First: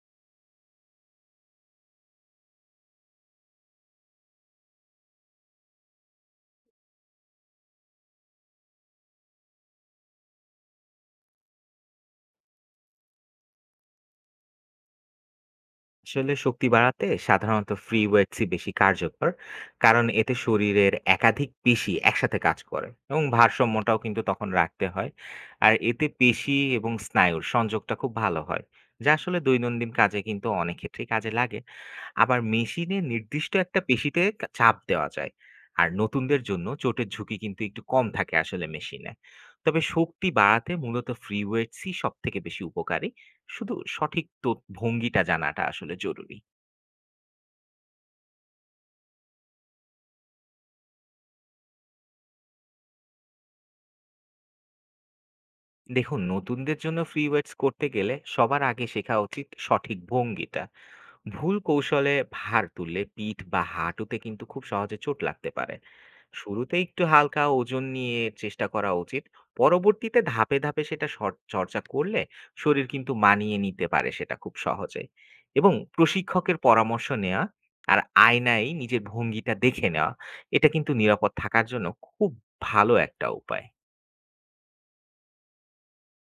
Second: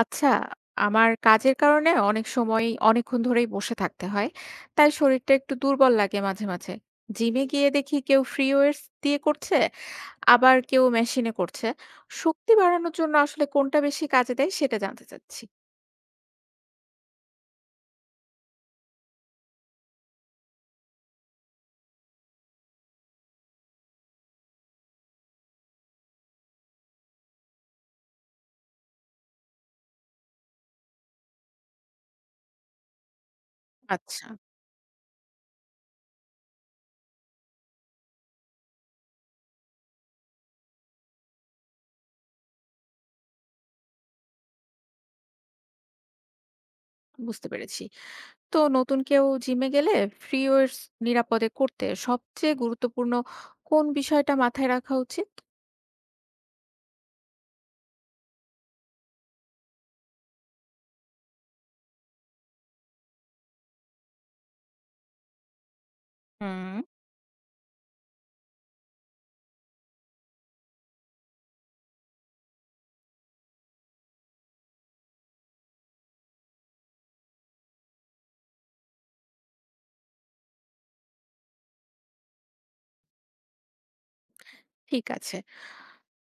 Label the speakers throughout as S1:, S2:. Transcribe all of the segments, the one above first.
S1: আচ্ছা, আমার কাজের কারণে অনেক সময় অনেকক্ষণ ধরেই বসে থাকতে হয়। তাই শরীরটা একটু দুর্বল লাগে মাঝে, মাঝে। জিমে গিয়ে দেখি কেউ ফ্রি ওয়েটস দিয়ে করছে, আবার কেউ মেশিনে করছে। শক্তি বাড়ানোর জন্য আসলে কোনটা বেশি কাজে দেয় সেটা জানতে চাচ্ছি।
S2: আসলে শক্তি বাড়াতে সাধারণত ফ্রি ওয়েটসই বেশি কার্যকর, কারণ এতে শরীরের একাধিক পেশি একসাথে কাজ করে এবং ভারসাম্যটাও কিন্তু তখন রাখতে হয়। আর এতে পেশি এবং স্নায়ুর সংযোগটা খুব ভালো হয়, যা আসলে দৈনন্দিন কাজে কিন্তু অনেক ক্ষেত্রেই কাজে লাগে। আবার মেশিনে নির্দিষ্ট একটা পেশিতে
S1: আচ্ছা,
S2: চাপ দেওয়া যায়। আর নতুনদের জন্য চোটের ঝুঁকি কিন্তু একটু কম থাকে আসলে মেশিনে। তবে শক্তি বাড়াতে মূলত ফ্রি ওয়েটসই সব থেকে বেশি উপকারী। শুধু সঠিক তো ভঙ্গিটা জানাটা আসলে জরুরি।
S1: বুঝতে পেরেছি। তো নতুন কেউ জিমে গেলে ফ্রি ওয়েটস নিরাপদে করতে সবচেয়ে গুরুত্বপূর্ণ কোন বিষয়টা মাথায় রাখা উচিত?
S2: দেখুন, নতুনদের জন্য ফ্রি ওয়েটস করতে গেলে সবার আগে শেখা উচিত সঠিক ভঙ্গিটা। ভুল কৌশলে ভার তুললে পিঠ বা হাঁটুতে কিন্তু খুব সহজে চোট লাগতে পারে। শুরুতে
S1: হুম।
S2: একটু হালকা ওজন নিয়ে চেষ্টা করা উচিত। পরবর্তীতে ধাপে ধাপে সেটা চর্চা করলে শরীর কিন্তু মানিয়ে নিতে পারে সেটা খুব সহজে। এবং প্রশিক্ষকের পরামর্শ নেওয়া আর আয়নায় নিজের ভঙ্গিটা দেখে নেওয়া, এটা কিন্তু নিরাপদ থাকার জন্য খুব ভালো একটা উপায়।
S1: ঠিক আছে।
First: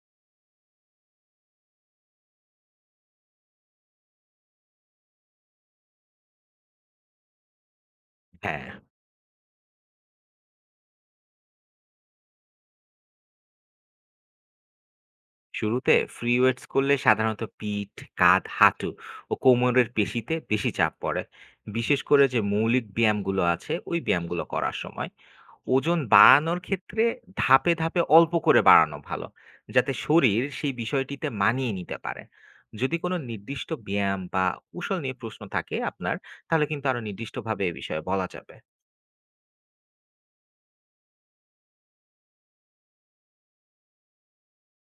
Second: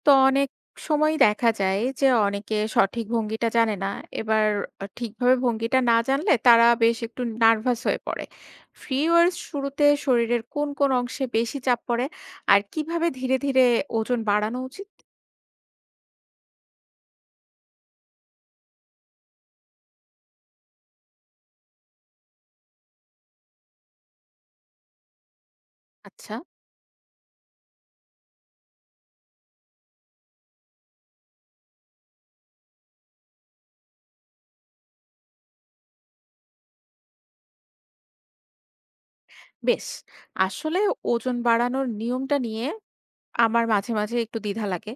S1: তো অনেক সময় দেখা যায় যে অনেকে সঠিক ভঙ্গিটা জানে না। এবার ঠিকভাবে ভঙ্গিটা না জানলে তারা বেশ একটু নার্ভাস হয়ে পড়ে।
S2: হ্যাঁ,
S1: ফ্রি ওয়ার্স শুরুতে শরীরের কোন, কোন অংশে বেশি চাপ পড়ে? আর কিভাবে ধীরে, ধীরে ওজন বাড়ানো উচিত?
S2: শুরুতে ফ্রি ওয়েটস করলে সাধারণত পিঠ, কাঁধ, হাঁটু ও কোমরের পেশিতে বেশি চাপ পড়ে, বিশেষ করে যে মৌলিক ব্যায়ামগুলো আছে ওই ব্যায়ামগুলো করার সময়। ওজন
S1: আচ্ছা,
S2: বাড়ানোর ক্ষেত্রে ধাপে ধাপে অল্প করে বাড়ানো ভালো, যাতে শরীর সেই বিষয়টিতে মানিয়ে নিতে পারে। যদি কোনো নির্দিষ্ট ব্যায়াম বা কৌশল নিয়ে প্রশ্ন থাকে আপনার, তাহলে কিন্তু আরো নির্দিষ্টভাবে এ বিষয়ে বলা যাবে।
S1: বেশ। আসলে ওজন বাড়ানোর নিয়মটা নিয়ে আমার মাঝে, মাঝে একটু দ্বিধা লাগে।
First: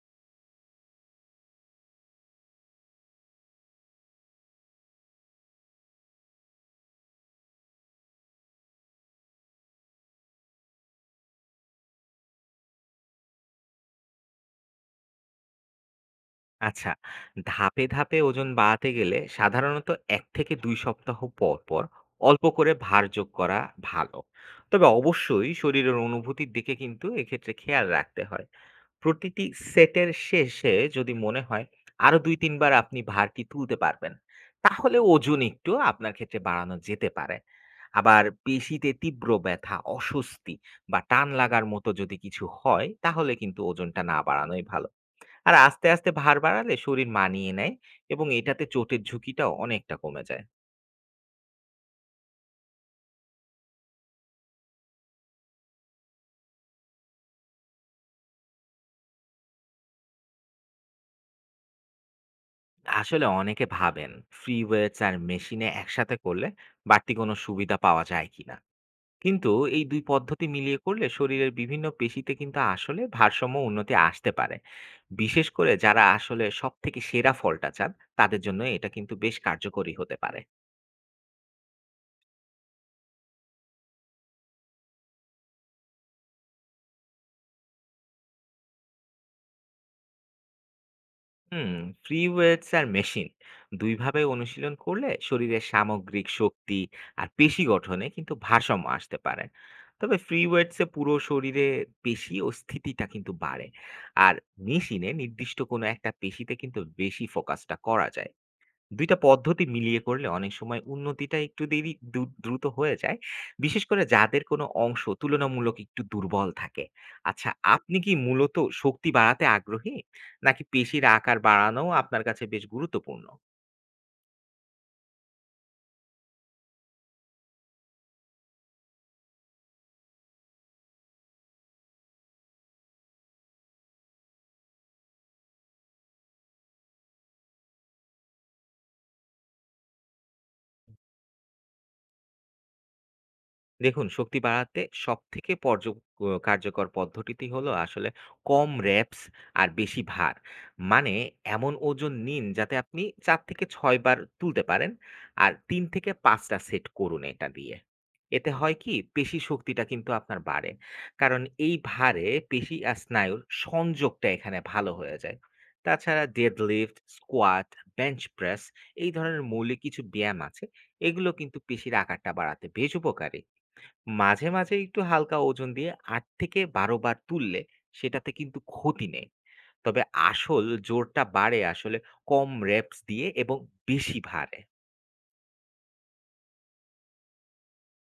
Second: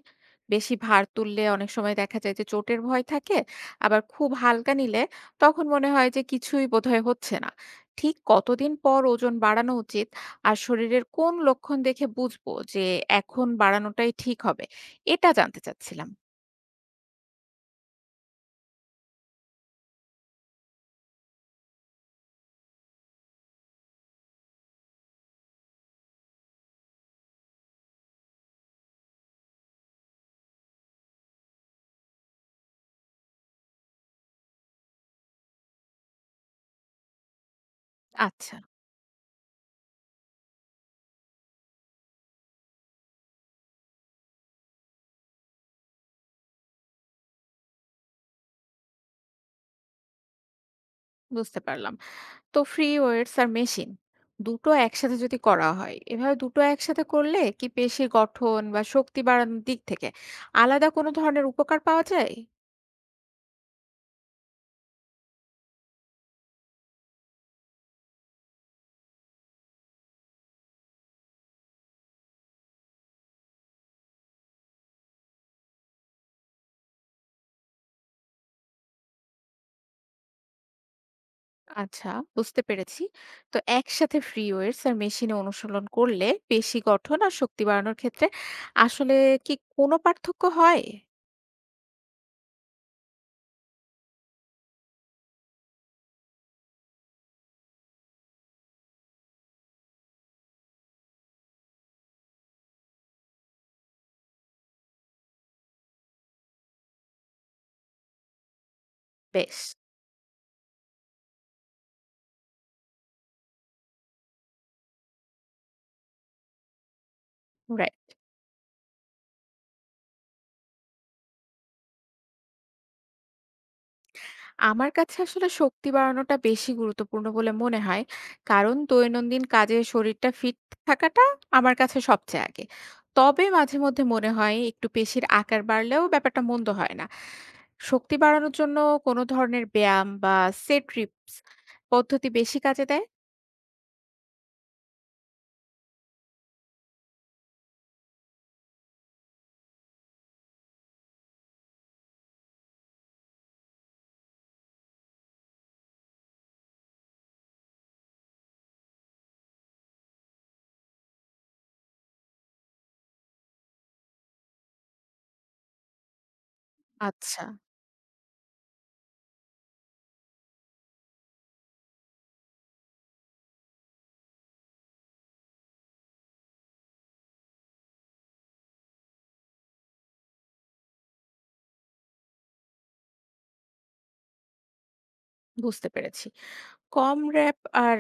S1: বেশি ভার তুললে অনেক সময় দেখা যায় যে চোটের ভয় থাকে। আবার খুব হালকা নিলে তখন মনে হয় যে কিছুই বোধহয় হচ্ছে না। ঠিক কতদিন পর ওজন বাড়ানো উচিত আর শরীরের কোন লক্ষণ দেখে বুঝবো যে এখন বাড়ানোটাই ঠিক হবে? এটা জানতে চাচ্ছিলাম।
S2: আচ্ছা, ধাপে ধাপে ওজন বাড়াতে গেলে সাধারণত ১ থেকে ২ সপ্তাহ পর পর অল্প করে ভার যোগ করা ভালো। তবে অবশ্যই শরীরের অনুভূতির দিকে কিন্তু এক্ষেত্রে খেয়াল রাখতে হয়। প্রতিটি সেটের শেষে যদি মনে হয় আরো ২-৩ বার আপনি ভারটি তুলতে পারবেন, তাহলে ওজন একটু আপনার ক্ষেত্রে বাড়ানো যেতে পারে। আবার
S1: আচ্ছা,
S2: পেশিতে তীব্র ব্যথা, অস্বস্তি বা টান লাগার মতো যদি কিছু হয়, তাহলে কিন্তু ওজনটা না বাড়ানোই ভালো। আর আস্তে আস্তে ভার বাড়ালে শরীর মানিয়ে নেয় এবং এটাতে চোটের ঝুঁকিটাও অনেকটা কমে যায়।
S1: বুঝতে পারলাম। তো ফ্রি ওয়েটস আর মেশিন ২ টো একসাথে যদি করা হয়, এভাবে ২ টো একসাথে করলে কি পেশির গঠন বা শক্তি বাড়ানোর দিক থেকে আলাদা কোনো ধরনের উপকার পাওয়া যায়?
S2: আসলে অনেকে ভাবেন ফ্রি ওয়েটস আর মেশিনে একসাথে করলে বাড়তি কোনো সুবিধা পাওয়া যায় কিনা। কিন্তু এই ২ পদ্ধতি মিলিয়ে করলে শরীরের বিভিন্ন পেশিতে কিন্তু আসলে ভারসাম্য উন্নতি আসতে পারে। বিশেষ করে যারা আসলে সবথেকে সেরা ফলটা চান, তাদের জন্য এটা কিন্তু বেশ কার্যকরী হতে পারে।
S1: আচ্ছা, বুঝতে পেরেছি। তো একসাথে ফ্রি ওয়েটস আর মেশিনে অনুশীলন করলে পেশি গঠন আর শক্তি বাড়ানোর ক্ষেত্রে আসলে কি কোনো পার্থক্য হয়?
S2: হুম, ফ্রি ওয়েটস আর মেশিন দুইভাবে অনুশীলন করলে শরীরের সামগ্রিক শক্তি আর পেশি গঠনে কিন্তু ভারসাম্য আসতে পারে। তবে ফ্রি ওয়েটসে পুরো শরীরে পেশি ও স্থিতিটা কিন্তু বাড়ে। আর মেশিনে নির্দিষ্ট কোনো একটা পেশিতে কিন্তু বেশি ফোকাসটা করা যায়। ২ টা
S1: বেশ।
S2: পদ্ধতি মিলিয়ে করলে অনেক সময় উন্নতিটা একটু দেরি দু দ্রুত হয়ে যায়। বিশেষ করে যাদের কোনো অংশ তুলনামূলক একটু দুর্বল থাকে। আচ্ছা, আপনি
S1: রাইট।
S2: কি মূলত শক্তি বাড়াতে আগ্রহী? নাকি পেশির আকার বাড়ানোও আপনার কাছে বেশ গুরুত্বপূর্ণ?
S1: আমার কাছে আসলে শক্তি বাড়ানোটা বেশি গুরুত্বপূর্ণ বলে মনে হয়, কারণ দৈনন্দিন কাজে শরীরটা ফিট থাকাটা আমার কাছে সবচেয়ে আগে। তবে মাঝে মধ্যে মনে হয় একটু পেশির আকার বাড়লেও ব্যাপারটা মন্দ হয় না। শক্তি বাড়ানোর জন্য কোনো ধরনের ব্যায়াম বা সেট রিপস পদ্ধতি বেশি কাজে দেয়?
S2: দেখুন, শক্তি বাড়াতে সবথেকে পর্য অ কার্যকর পদ্ধতিটি হলো আসলে কম reps আর বেশি ভার। মানে, এমন ওজন নিন যাতে আপনি ৪ থেকে ৬ বার তুলতে পারেন আর ৩ থেকে ৫ টা সেট করুন এটা দিয়ে। এতে হয় কি, পেশি শক্তিটা কিন্তু আপনার বাড়ে। কারণ এই ভারে পেশি আর স্নায়ুর সংযোগটা এখানে ভালো হয়ে যায়। তাছাড়া deadlift,
S1: আচ্ছা,
S2: squat, bench press এই ধরনের মৌলিক কিছু ব্যায়াম আছে। এগুলো কিন্তু পেশির আকারটা বাড়াতে বেশ উপকারী। মাঝে মাঝে একটু হালকা ওজন দিয়ে ৮ থেকে ১২ বার তুললে সেটাতে কিন্তু ক্ষতি নেই। তবে আসল জোরটা বাড়ে আসলে কম র‍্যাপস দিয়ে এবং বেশি ভারে।
S1: বুঝতে পেরেছি। কম র‍্যাপ আর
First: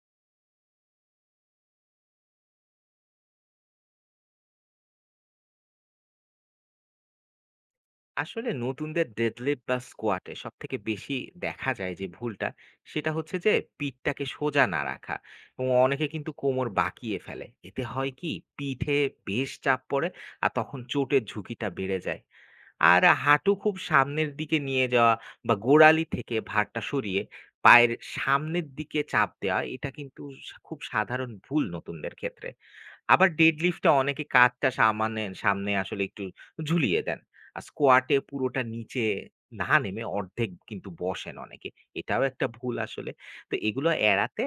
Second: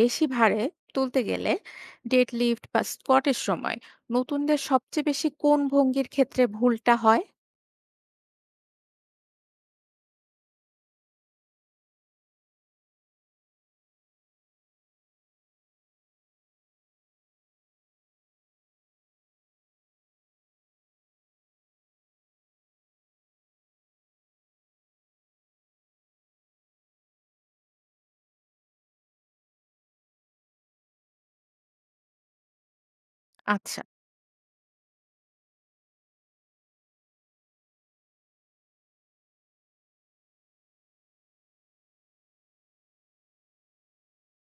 S1: বেশি ভারে তুলতে গেলে ডেডলিফট বা স্কোয়াটের সময় নতুনদের সবচেয়ে বেশি কোন ভঙ্গির ক্ষেত্রে ভুলটা হয়?
S2: আসলে নতুনদের ডেডলিফট বা স্কোয়াটে সবথেকে বেশি দেখা যায় যে ভুলটা, সেটা হচ্ছে যে পিঠটাকে সোজা না রাখা এবং অনেকে কিন্তু কোমর বাঁকিয়ে ফেলে। এতে হয় কি, পিঠে বেশ চাপ পড়ে আর তখন চোটের ঝুঁকিটা বেড়ে যায়। আর হাঁটু খুব সামনের দিকে নিয়ে যাওয়া বা গোড়ালি থেকে ভারটা সরিয়ে পায়ের সামনের দিকে চাপ দেওয়া, এটা কিন্তু খুব সাধারণ ভুল নতুনদের ক্ষেত্রে। আবার
S1: আচ্ছা,
S2: ডেডলিফটে অনেকে কাঁধটা সামনে সামনে আসলে একটু ঝুলিয়ে দেন। আর স্কোয়াটে পুরোটা নিচে না নেমে অর্ধেক কিন্তু বসেন অনেকে, এটাও একটা ভুল আসলে। তো এগুলো এড়াতে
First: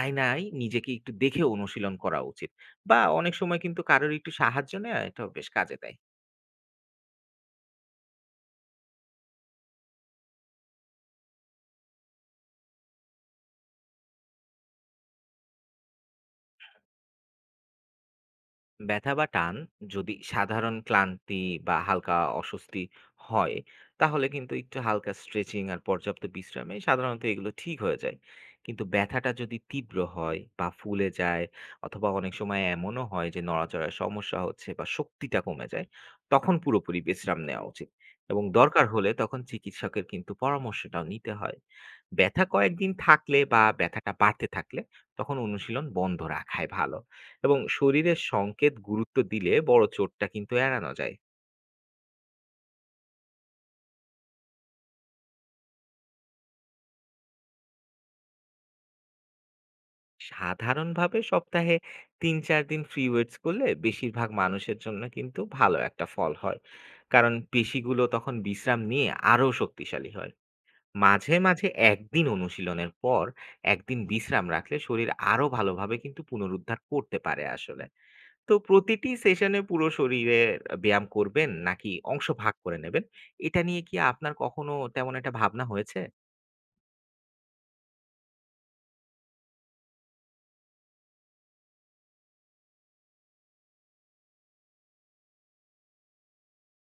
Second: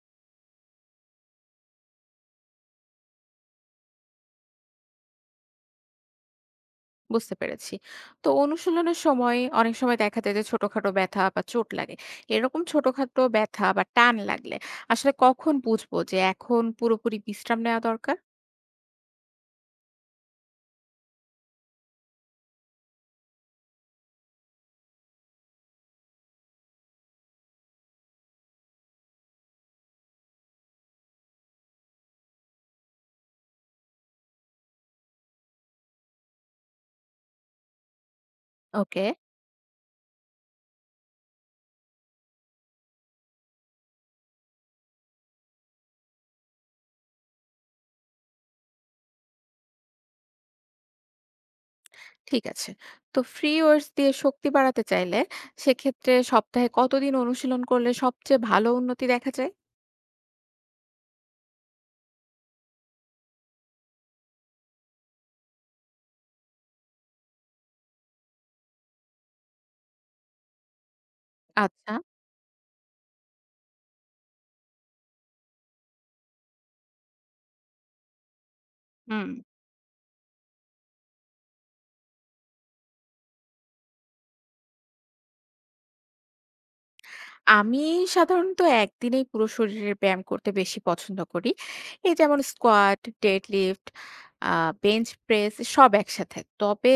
S2: আয়নায় নিজেকে একটু দেখে অনুশীলন করা উচিত বা অনেক সময় কিন্তু কারোর একটু সাহায্য নেওয়া, এটা বেশ কাজে দেয়।
S1: বুঝতে পেরেছি। তো অনুশীলনের সময় অনেক সময় দেখা যায় যে ছোটখাটো ব্যথা বা চোট লাগে। এরকম ছোটখাটো ব্যথা বা টান লাগলে আসলে কখন বুঝবো যে এখন পুরোপুরি বিশ্রাম নেওয়া দরকার?
S2: ব্যথা বা টান যদি সাধারণ ক্লান্তি বা হালকা অস্বস্তি হয়, তাহলে কিন্তু একটু হালকা স্ট্রেচিং আর পর্যাপ্ত বিশ্রামে সাধারণত এগুলো ঠিক হয়ে যায়। কিন্তু ব্যথাটা যদি তীব্র হয় বা ফুলে যায়, অথবা অনেক সময় এমনও হয় যে নড়াচড়ায় সমস্যা হচ্ছে বা শক্তিটা কমে যায়, তখন পুরোপুরি বিশ্রাম নেওয়া উচিত এবং দরকার
S1: ওকে।
S2: হলে তখন চিকিৎসকের কিন্তু পরামর্শটাও নিতে হয়। ব্যথা কয়েকদিন থাকলে বা ব্যথাটা বাড়তে থাকলে তখন অনুশীলন বন্ধ রাখাই ভালো, এবং শরীরের সংকেত গুরুত্ব দিলে বড় চোটটা কিন্তু এড়ানো যায়।
S1: ঠিক আছে। তো ফ্রি ওয়ার্কস দিয়ে শক্তি বাড়াতে চাইলে সেক্ষেত্রে সপ্তাহে কতদিন অনুশীলন করলে সবচেয়ে ভালো উন্নতি দেখা যায়?
S2: সাধারণভাবে সপ্তাহে তিন চার দিন ফ্রি ওয়েটস করলে বেশিরভাগ মানুষের জন্য কিন্তু ভালো একটা ফল হয়, কারণ পেশিগুলো তখন বিশ্রাম নিয়ে আরো শক্তিশালী হয়। মাঝে মাঝে
S1: আচ্ছা।
S2: একদিন অনুশীলনের পর একদিন বিশ্রাম রাখলে শরীর আরো ভালোভাবে কিন্তু পুনরুদ্ধার করতে পারে আসলে। তো প্রতিটি
S1: হুম।
S2: সেশনে পুরো শরীরে ব্যায়াম করবেন নাকি অংশ ভাগ করে নেবেন, এটা নিয়ে কি আপনার কখনো তেমন একটা ভাবনা হয়েছে?
S1: আমি সাধারণত একদিনেই পুরো শরীরের ব্যায়াম করতে বেশি পছন্দ করি। এই যেমন squat, deadlift, uh bench press সব একসাথে। তবে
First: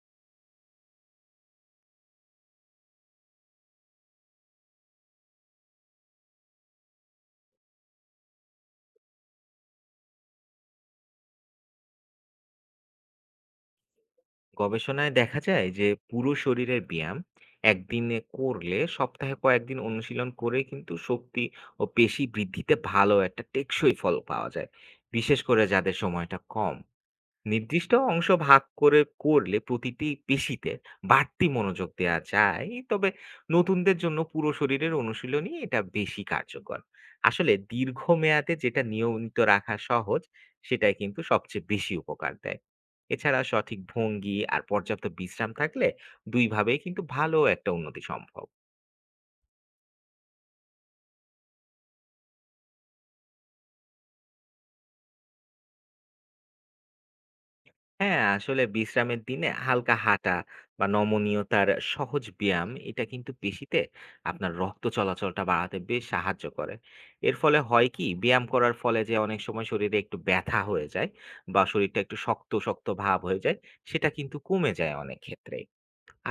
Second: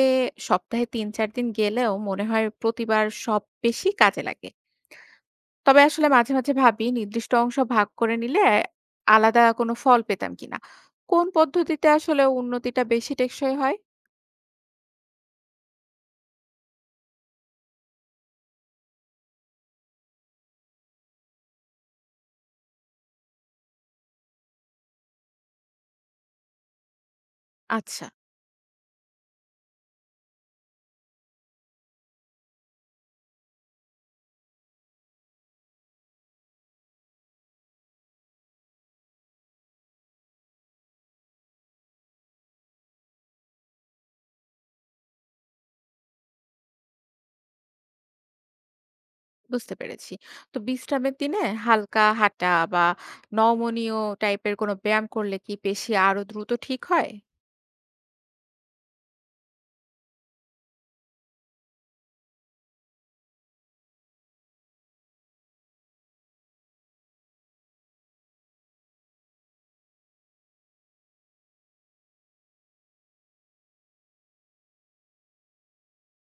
S1: সপ্তাহে ৩-৪ দিন গেলেও মনে হয় প্রতিবার সব বেশি কাজে লাগে। তবে আসলে মাঝে, মাঝে ভাবি নির্দিষ্ট অংশ ভাগ করে নিলে আলাদা কোনো ফল পেতাম কিনা। কোন পদ্ধতিতে আসলে উন্নতিটা বেশি টেকসই হয়?
S2: গবেষণায় দেখা যায় যে পুরো শরীরের ব্যায়াম একদিনে করলে সপ্তাহে কয়েকদিন অনুশীলন করে কিন্তু শক্তি ও পেশি বৃদ্ধিতে ভালো একটা টেকসই ফল পাওয়া যায়, বিশেষ করে যাদের সময়টা কম। নির্দিষ্ট
S1: আচ্ছা,
S2: অংশ ভাগ করে করলে প্রতিটি পেশিতে বাড়তি মনোযোগ দেওয়া যায়, তবে নতুনদের জন্য পুরো শরীরের অনুশীলনই এটা বেশি কার্যকর। আসলে দীর্ঘমেয়াদে যেটা নিয়মিত রাখা সহজ, সেটাই কিন্তু সবচেয়ে বেশি উপকার দেয়। এছাড়া সঠিক ভঙ্গি আর পর্যাপ্ত বিশ্রাম থাকলে দুইভাবেই কিন্তু ভালো একটা উন্নতি সম্ভব।
S1: বুঝতে পেরেছি। তো বিশ্রামের দিনে হালকা হাঁটা বা নমনীয় টাইপের কোনো ব্যায়াম করলে কি পেশি আরো দ্রুত ঠিক হয়?
S2: হ্যাঁ, আসলে বিশ্রামের দিনে হালকা হাঁটা বা নমনীয়তার সহজ ব্যায়াম, এটা কিন্তু পেশিতে আপনার রক্ত চলাচলটা বাড়াতে বেশ সাহায্য করে। এর ফলে হয় কি, ব্যায়াম করার ফলে যে অনেক সময় শরীরে একটু ব্যথা হয়ে যায় বা শরীরটা একটু শক্ত শক্ত ভাব হয়ে যায়, সেটা কিন্তু কমে যায় অনেক ক্ষেত্রে।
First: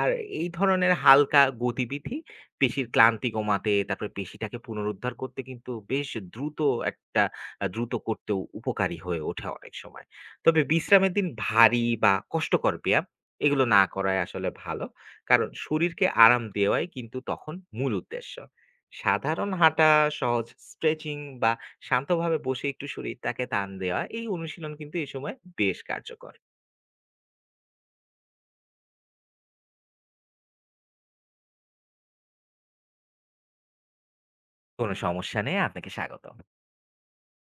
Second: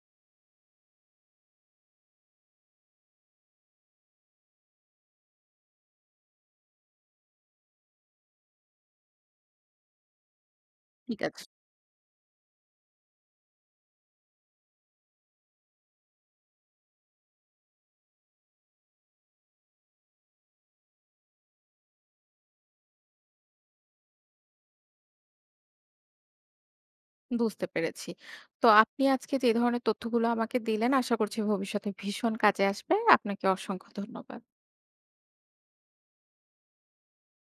S2: আর এই ধরনের হালকা গতিবিধি পেশির ক্লান্তি কমাতে, তারপরে পেশিটাকে পুনরুদ্ধার করতে কিন্তু বেশ দ্রুত একটা দ্রুত করতেও উপকারী হয়ে ওঠে অনেক সময়। তবে বিশ্রামের
S1: ঠিক
S2: দিন
S1: আছে,
S2: ভারী বা কষ্টকর ব্যায়াম এগুলো না করাই আসলে ভালো। কারণ শরীরকে আরাম দেওয়াই কিন্তু তখন মূল উদ্দেশ্য। সাধারণ হাঁটা, সহজ স্ট্রেচিং বা শান্তভাবে বসে একটু শরীরটাকে টান দেওয়া, এই অনুশীলন কিন্তু এই সময় বেশ কার্যকর।
S1: বুঝতে পেরেছি। তো আপনি আজকে যে ধরনের তথ্যগুলো আমাকে দিলেন আশা করছি ভবিষ্যতে ভীষণ কাজে আসবে। আপনাকে অসংখ্য ধন্যবাদ।
S2: কোনো সমস্যা নেই। আপনাকে স্বাগতম।